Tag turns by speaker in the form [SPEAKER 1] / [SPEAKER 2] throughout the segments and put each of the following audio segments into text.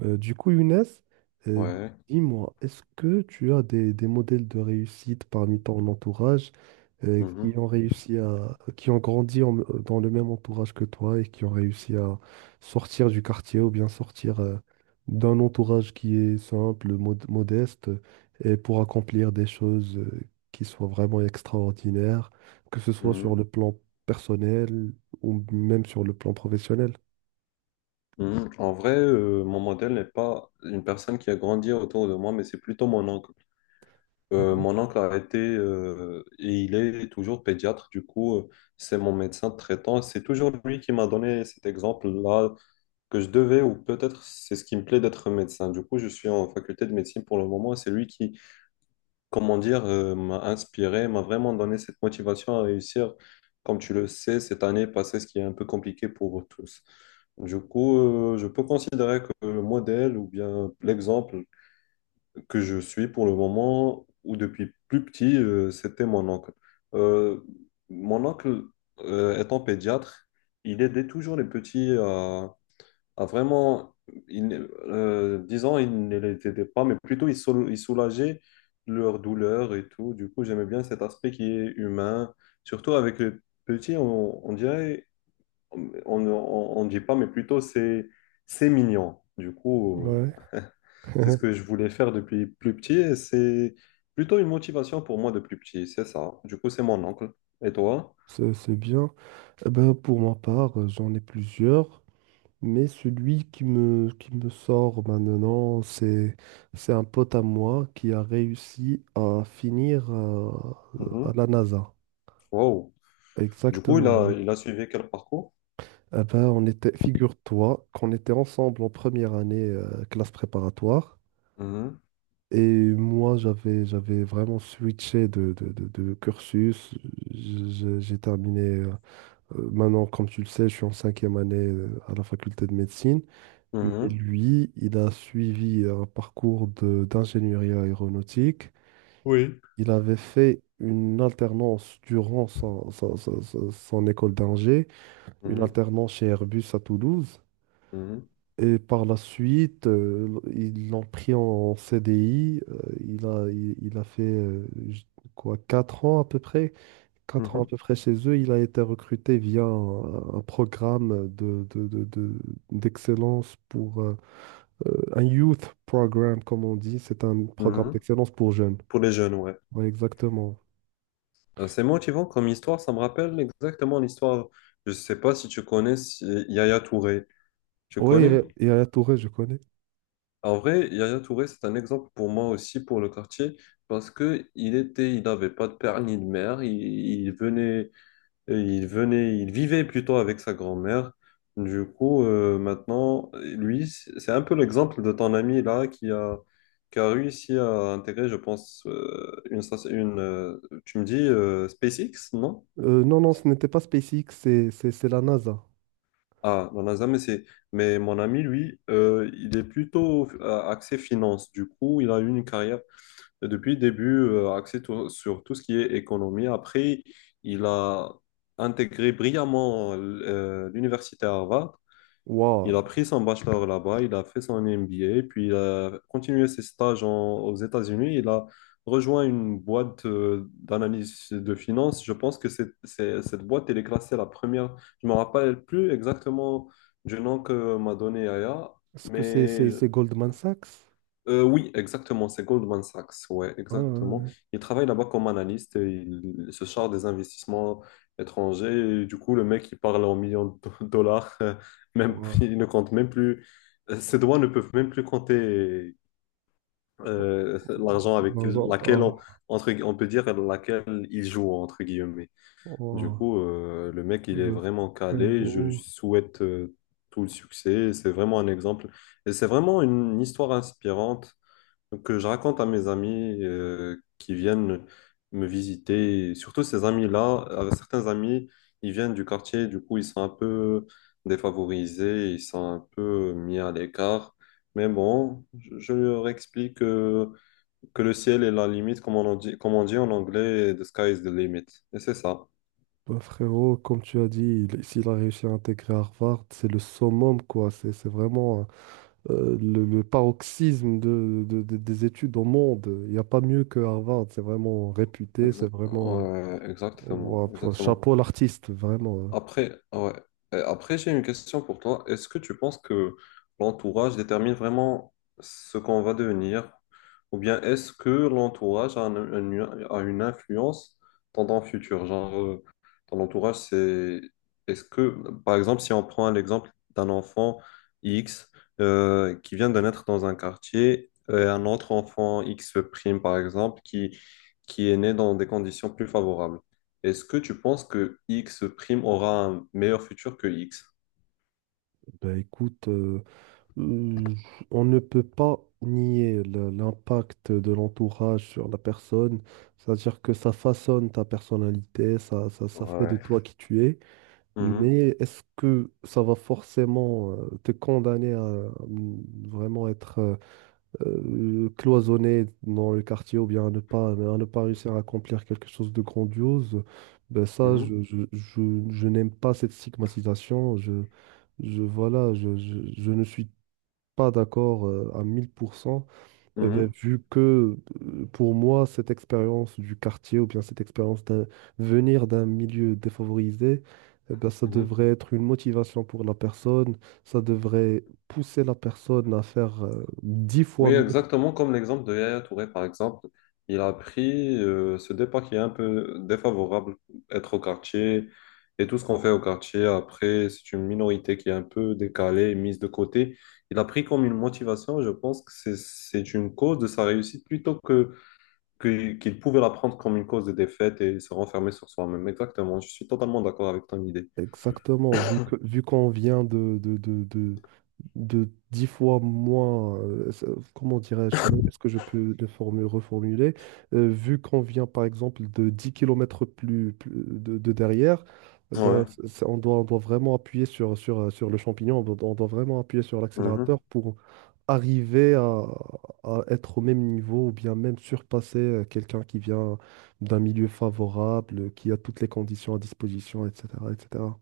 [SPEAKER 1] Du coup, Younes, euh,
[SPEAKER 2] Ouais.
[SPEAKER 1] dis-moi, est-ce que tu as des modèles de réussite parmi ton entourage, qui
[SPEAKER 2] Mhm.
[SPEAKER 1] ont réussi à, qui ont grandi en- dans le même entourage que toi et qui ont réussi à sortir du quartier ou bien sortir d'un entourage qui est simple, modeste, et pour accomplir des choses qui soient vraiment extraordinaires, que ce soit sur
[SPEAKER 2] Mhm.
[SPEAKER 1] le plan personnel ou même sur le plan professionnel?
[SPEAKER 2] Mhm. En vrai, mon modèle n'est pas une personne qui a grandi autour de moi, mais c'est plutôt mon oncle.
[SPEAKER 1] Ouais.
[SPEAKER 2] Mon oncle a été et il est toujours pédiatre, du coup, c'est mon médecin traitant. C'est toujours lui qui m'a donné cet exemple-là que je devais, ou peut-être c'est ce qui me plaît d'être médecin. Du coup, je suis en faculté de médecine pour le moment. C'est lui qui, comment dire, m'a inspiré, m'a vraiment donné cette motivation à réussir. Comme tu le sais, cette année passée, ce qui est un peu compliqué pour tous. Du coup, je peux considérer que le modèle ou bien l'exemple que je suis pour le moment ou depuis plus petit, c'était mon oncle. Euh, Mon oncle, étant pédiatre, il aidait toujours les petits à ah, vraiment, il, ne- disons, ils ne les aidaient pas, mais plutôt ils soulageaient leur douleur et tout. Du coup, j'aimais bien cet aspect qui est humain. Surtout avec les petits, on dirait, on ne dit pas, mais plutôt c'est mignon. Du coup,
[SPEAKER 1] Ouais.
[SPEAKER 2] c'est ce que je voulais faire depuis plus petit et c'est plutôt une motivation pour moi depuis petit, c'est ça. Du coup, c'est mon oncle. Et toi?
[SPEAKER 1] C'est bien. Eh ben, pour ma part, j'en ai plusieurs, mais celui qui me sort maintenant, c'est un pote à moi qui a réussi à finir, à
[SPEAKER 2] Mhm.
[SPEAKER 1] la NASA.
[SPEAKER 2] Wow. Du coup, il
[SPEAKER 1] Exactement.
[SPEAKER 2] a,
[SPEAKER 1] Oui.
[SPEAKER 2] il a suivi quel parcours?
[SPEAKER 1] Eh ben, on était, figure-toi qu'on était ensemble en première année, classe préparatoire.
[SPEAKER 2] Mhm.
[SPEAKER 1] Et moi, j'avais vraiment switché de cursus. J'ai terminé. Maintenant, comme tu le sais, je suis en cinquième année, à la faculté de médecine. Mais
[SPEAKER 2] Mhm.
[SPEAKER 1] lui, il a suivi un parcours d'ingénierie aéronautique.
[SPEAKER 2] Oui.
[SPEAKER 1] Il avait fait une alternance durant son école d'ingé, une
[SPEAKER 2] Mhm,
[SPEAKER 1] alternance chez Airbus à Toulouse.
[SPEAKER 2] mhm,
[SPEAKER 1] Et par la suite, ils l'ont pris en CDI. Il a fait quoi, 4 ans à peu près 4 ans à
[SPEAKER 2] mhm,
[SPEAKER 1] peu près chez eux. Il a été recruté via un programme d'excellence pour un youth program, comme on dit. C'est un programme
[SPEAKER 2] mhm.
[SPEAKER 1] d'excellence pour jeunes.
[SPEAKER 2] Pour les jeunes, ouais.
[SPEAKER 1] Oui, exactement.
[SPEAKER 2] C'est motivant comme histoire, ça me rappelle exactement l'histoire. Je ne sais pas si tu connais Yaya Touré. Tu
[SPEAKER 1] Oui,
[SPEAKER 2] connais?
[SPEAKER 1] et, à Touré, je connais.
[SPEAKER 2] En vrai, Yaya Touré, c'est un exemple pour moi aussi pour le quartier parce que il était, il n'avait pas de père ni de mère. Il venait, et il venait, il vivait plutôt avec sa grand-mère. Du coup, maintenant, lui, c'est un peu l'exemple de ton ami là qui a réussi à intégrer, je pense, une tu me dis SpaceX, non?
[SPEAKER 1] Non, non, ce n'était pas SpaceX, c'est la NASA.
[SPEAKER 2] Ah, la NASA, mais c'est, mais mon ami, lui, il est plutôt axé finance. Du coup, il a eu une carrière depuis le début axée sur tout ce qui est économie. Après, il a intégré brillamment l'université Harvard. Il
[SPEAKER 1] Waouh.
[SPEAKER 2] a pris son bachelor là-bas, il a fait son MBA, puis il a continué ses stages aux États-Unis. Il a rejoint une boîte d'analyse de finances. Je pense que cette boîte, elle est classée la première. Je ne me rappelle plus exactement du nom que m'a donné Aya,
[SPEAKER 1] Est-ce que
[SPEAKER 2] mais
[SPEAKER 1] c'est Goldman Sachs?
[SPEAKER 2] oui, exactement, c'est Goldman Sachs, ouais,
[SPEAKER 1] Ah,
[SPEAKER 2] exactement.
[SPEAKER 1] ouais,
[SPEAKER 2] Il travaille là-bas comme analyste et il se charge des investissements étrangers. Et du coup, le mec, il parle en millions de dollars,
[SPEAKER 1] ouais.
[SPEAKER 2] même,
[SPEAKER 1] Waouh.
[SPEAKER 2] il ne compte même plus, ses doigts ne peuvent même plus compter l'argent avec
[SPEAKER 1] Dans un-
[SPEAKER 2] laquelle on,
[SPEAKER 1] ah,
[SPEAKER 2] entre, on peut dire laquelle il joue, entre guillemets. Du
[SPEAKER 1] waouh.
[SPEAKER 2] coup, le mec, il est
[SPEAKER 1] Le
[SPEAKER 2] vraiment calé. Je lui
[SPEAKER 1] frérot.
[SPEAKER 2] souhaite tout le succès. C'est vraiment un exemple. Et c'est vraiment une histoire inspirante. Donc, je raconte à mes amis qui viennent me visiter, et surtout ces amis-là, certains amis, ils viennent du quartier, du coup, ils sont un peu défavorisés, ils sont un peu mis à l'écart. Mais bon, je leur explique que le ciel est la limite, comme on, en dit, comme on dit en anglais, the sky is the limit. Et c'est ça.
[SPEAKER 1] Bah, frérot, comme tu as dit, s'il a réussi à intégrer Harvard, c'est le summum, quoi. C'est vraiment, le paroxysme des études au monde. Il n'y a pas mieux que Harvard. C'est vraiment réputé,
[SPEAKER 2] Ex-
[SPEAKER 1] c'est vraiment,
[SPEAKER 2] ouais, exactement,
[SPEAKER 1] ouah,
[SPEAKER 2] exactement.
[SPEAKER 1] chapeau à l'artiste, vraiment. Hein.
[SPEAKER 2] Après, ah ouais. Après, j'ai une question pour toi. Est-ce que tu penses que l'entourage détermine vraiment ce qu'on va devenir? Ou bien est-ce que l'entourage a une influence dans ton futur? Genre, ton entourage, c'est... Est-ce que, par exemple, si on prend l'exemple d'un enfant X qui vient de naître dans un quartier, et un autre enfant X prime, par exemple, qui est né dans des conditions plus favorables. Est-ce que tu penses que X prime aura un meilleur futur que X?
[SPEAKER 1] Bah, écoute, euh, on ne peut pas nier l'impact de l'entourage sur la personne. C'est-à-dire que ça façonne ta personnalité, ça fait de
[SPEAKER 2] Ouais.
[SPEAKER 1] toi qui tu es.
[SPEAKER 2] Mhm,
[SPEAKER 1] Mais est-ce que ça va forcément te condamner à vraiment être, cloisonné dans le quartier ou bien à ne pas réussir à accomplir quelque chose de grandiose? Ben ça,
[SPEAKER 2] mhm,
[SPEAKER 1] je n'aime pas cette stigmatisation. Voilà, je ne suis pas d'accord, à 1000%. Eh ben,
[SPEAKER 2] mhm,
[SPEAKER 1] vu que, pour moi, cette expérience du quartier ou bien cette expérience d'un venir d'un milieu défavorisé, eh ben, ça
[SPEAKER 2] mhm.
[SPEAKER 1] devrait être une motivation pour la personne, ça devrait pousser la personne à faire dix
[SPEAKER 2] Oui,
[SPEAKER 1] fois mieux.
[SPEAKER 2] exactement comme l'exemple de Yaya Touré, par exemple. Il a pris ce départ qui est un peu défavorable, être au quartier et tout ce qu'on fait au quartier. Après, c'est une minorité qui est un peu décalée et mise de côté. Il a pris comme une motivation. Je pense que c'est une cause de sa réussite plutôt que qu'il pouvait la prendre comme une cause de défaite et se renfermer sur soi-même. Exactement, je suis totalement d'accord avec ton idée.
[SPEAKER 1] Exactement, vu qu'on vient de 10 fois moins. Comment dirais-je, comment est-ce que je peux reformuler? Vu qu'on vient par exemple de 10 kilomètres plus, de derrière,
[SPEAKER 2] Ouais,
[SPEAKER 1] ben, on doit, vraiment appuyer sur le champignon. On doit vraiment appuyer sur
[SPEAKER 2] mhm.
[SPEAKER 1] l'accélérateur pour arriver à être au même niveau ou bien même surpasser, quelqu'un qui vient d'un milieu favorable, qui a toutes les conditions à disposition, etc., etc.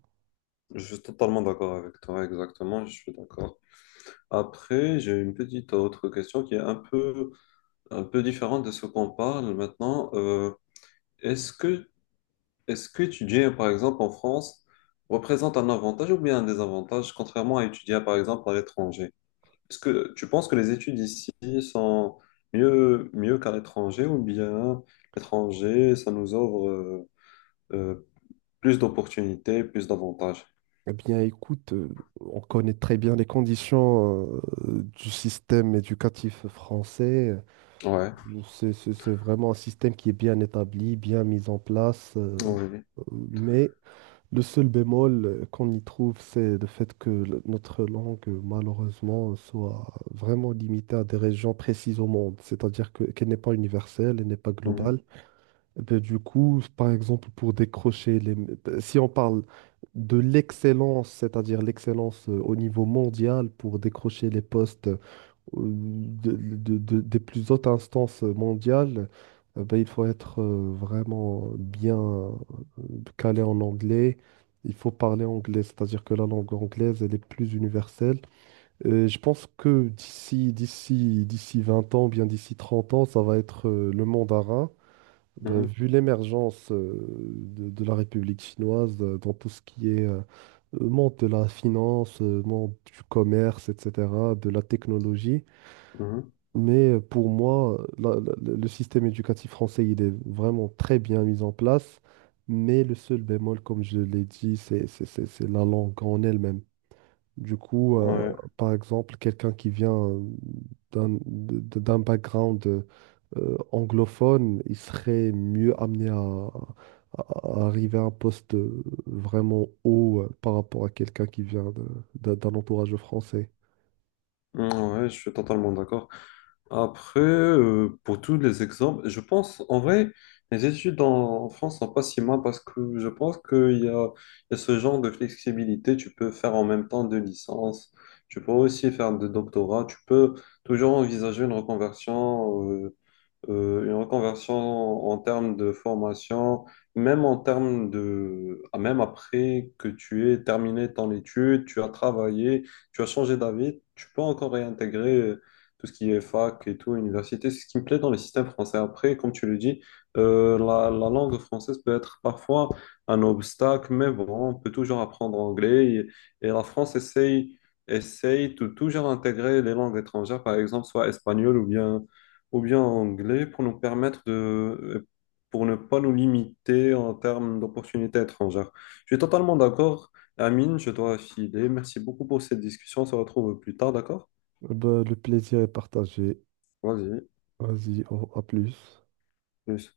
[SPEAKER 2] Je suis totalement d'accord avec toi, exactement, je suis d'accord. Après, j'ai une petite autre question qui est un peu différente de ce qu'on parle maintenant. Est-ce que, est-ce que étudier par exemple, en France, représente un avantage ou bien un désavantage, contrairement à étudier, par exemple, à l'étranger? Est-ce que tu penses que les études ici sont mieux, mieux qu'à l'étranger ou bien l'étranger, ça nous offre euh, plus d'opportunités, plus d'avantages?
[SPEAKER 1] Eh bien, écoute, on connaît très bien les conditions, du système éducatif français.
[SPEAKER 2] Ouais,
[SPEAKER 1] C'est vraiment un système qui est bien établi, bien mis en place.
[SPEAKER 2] oui,
[SPEAKER 1] Euh, mais le seul bémol, qu'on y trouve, c'est le fait que notre langue, malheureusement, soit vraiment limitée à des régions précises au monde. C'est-à-dire qu'elle n'est pas universelle, elle n'est pas
[SPEAKER 2] mhm,
[SPEAKER 1] globale. Eh ben, du coup, par exemple, si on parle de l'excellence, c'est-à-dire l'excellence, au niveau mondial, pour décrocher les postes, des plus hautes instances mondiales, eh ben, il faut être, vraiment bien, calé en anglais. Il faut parler anglais, c'est-à-dire que la langue anglaise, elle est plus universelle. Je pense que d'ici 20 ans, bien d'ici 30 ans, ça va être, le mandarin. Bah,
[SPEAKER 2] mhm,
[SPEAKER 1] vu l'émergence, de la République chinoise, dans tout ce qui est, monde de la finance, monde du commerce, etc., de la technologie.
[SPEAKER 2] mhm.
[SPEAKER 1] Mais, pour moi, le système éducatif français, il est vraiment très bien mis en place. Mais le seul bémol, comme je l'ai dit, c'est la langue en elle-même. Du coup,
[SPEAKER 2] Ouais,
[SPEAKER 1] par exemple, quelqu'un qui vient, d'un background, anglophone, il serait mieux amené à arriver à un poste, vraiment haut, par rapport à quelqu'un qui vient d'un entourage français.
[SPEAKER 2] mm, ouais, je suis totalement d'accord. Après, pour tous les exemples, je pense en vrai, les études en France sont pas si mal parce que je pense qu'il y a ce genre de flexibilité. Tu peux faire en même temps deux licences, tu peux aussi faire de doctorat, tu peux toujours envisager une reconversion en termes de formation, même en termes même après que tu aies terminé ton étude, tu as travaillé, tu as changé d'avis, tu peux encore réintégrer tout ce qui est fac et tout, université. C'est ce qui me plaît dans les systèmes français. Après, comme tu le dis, la langue française peut être parfois un obstacle, mais bon, on peut toujours apprendre anglais et la France essaye. Essaye de toujours intégrer les langues étrangères, par exemple, soit espagnol ou bien en anglais pour nous permettre de, pour ne pas nous limiter en termes d'opportunités étrangères. Je suis totalement d'accord. Amine, je dois filer. Merci beaucoup pour cette discussion. On se retrouve plus tard, d'accord?
[SPEAKER 1] Eh ben, le plaisir est partagé.
[SPEAKER 2] Vas-y.
[SPEAKER 1] Vas-y, à plus.
[SPEAKER 2] Plus.